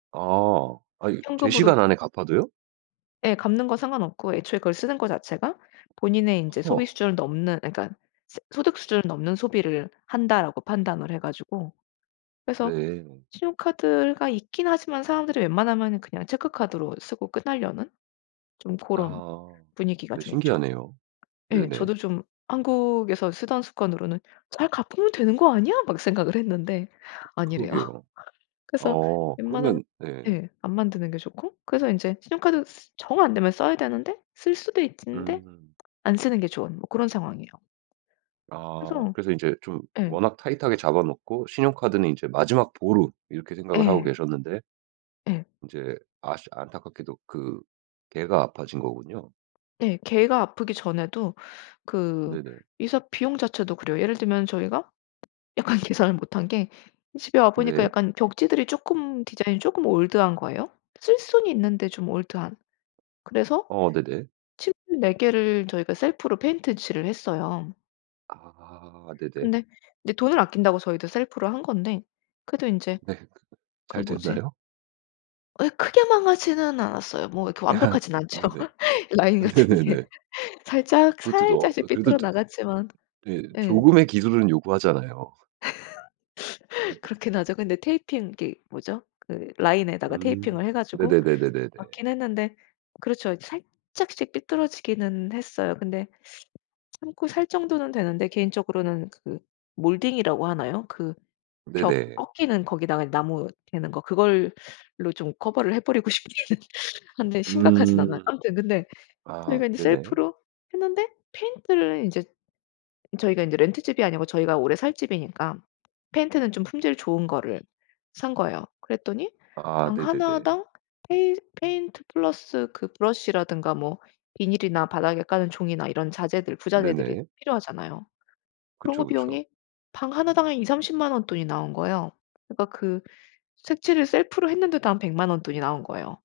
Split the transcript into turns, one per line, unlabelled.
아, 아 제
현금으로
시간 안에 갚아도요?
예. 갚는 거 상관없고 애초에 그걸 쓰는 거 자체가 '본인의 인제
허.
소비 수준을 넘는 그니까 소득 수준을 넘는 소비를 한다.'라고 판단을 해가지고 그래서
네.
신용카드가 있긴 하지만 사람들이 웬만하면은 그냥 체크카드로 쓰고 끝내려는 좀 그런
아,
분위기가
네,
좀 있죠.
신기하네요.
예,
네네.
저도 좀 한국에서 쓰던 습관으로는 잘 갚으면 되는 거 아니야? 막 생각을 했는데 아니래요.
그러게요.
그래서
어
웬만하면
그러면, 네.
예 안 만드는 게 좋고. 그래서 이제 신용카드 정 안되면 써야 되는데 쓸 수도 있는데
음.
안 쓰는 게 좋은 뭐 그런 상황이에요.
아,
그래서
그래서 이제 좀
예.
워낙 타이트하게 잡아먹고 '신용카드는 이제 마지막 보루.' 이렇게 생각을 하고
예.
계셨는데.
예.
그 인제 아쉽 안타깝게도 그 개가 아파진 거군요.
예, 개가 아프기 전에도 그
네네.
이사 비용 자체도 그래요. 예를 들면 저희가 약간 계산을 못한 게 집에 와보니까
네.
약간 벽지들이 조금 디자인이 조금 올드한거에요. 쓸 수는 있는데 좀 올드한. 그래서
어, 네네.
칠 네 개를 저희가 셀프로 페인트 칠을 했어요.
아 네네.
근데 인제 돈을 아낀다고 저희도 셀프를 한 건데 그래도 인제
네 그
그
잘
뭐지?
됐나요?
예 크게 망하지는 않았어요. 뭐 이렇게 완벽하진 않죠.
네네.
라인 같은 게
네네네.
살짝
그것도
살짝씩
어 그래도
삐뚤어 나갔지만.
네
예.
조금의 기술은 요구하잖아요.
그렇긴 하죠. 근데 테이핑 그게 뭐죠? 그 라인에다가
음
테이핑을 해 가지고
네네네네네네.
맞긴 했는데 그렇죠. 살짝씩 삐뚤어지기는 했어요. 근데 참고 살 정도는 되는데 개인적으로는 그 몰딩이라고 하나요? 그 벽
네네.
꺾이는 거기다가 나무 대는 거 그걸로 좀 커버를 해버리고 싶기는 한데 심각하진 않아요.
음.
아무튼 근데
아,
저희가 이제
네네.
셀프로 했는데 페인트를 이제 저희가 이제 렌트집이 아니고 저희가 오래 살 집이니까 페인트는 좀 품질 좋은 거를 산 거예요. 그랬더니
아
방
네네네.
하나당 페인 페인트 플러스 그 브러시라든가 뭐 비닐이나 바닥에 까는 종이나 이런 자재들, 부자재들이
네네.
필요하잖아요. 그런
그쵸,
거
그쵸.
비용이 방 하나당 한 200,000-300,000 원 돈이 나온 거예요. 그러니까 그 색칠을 셀프로 했는데도 한 1,000,000 원 돈이 나온 거예요.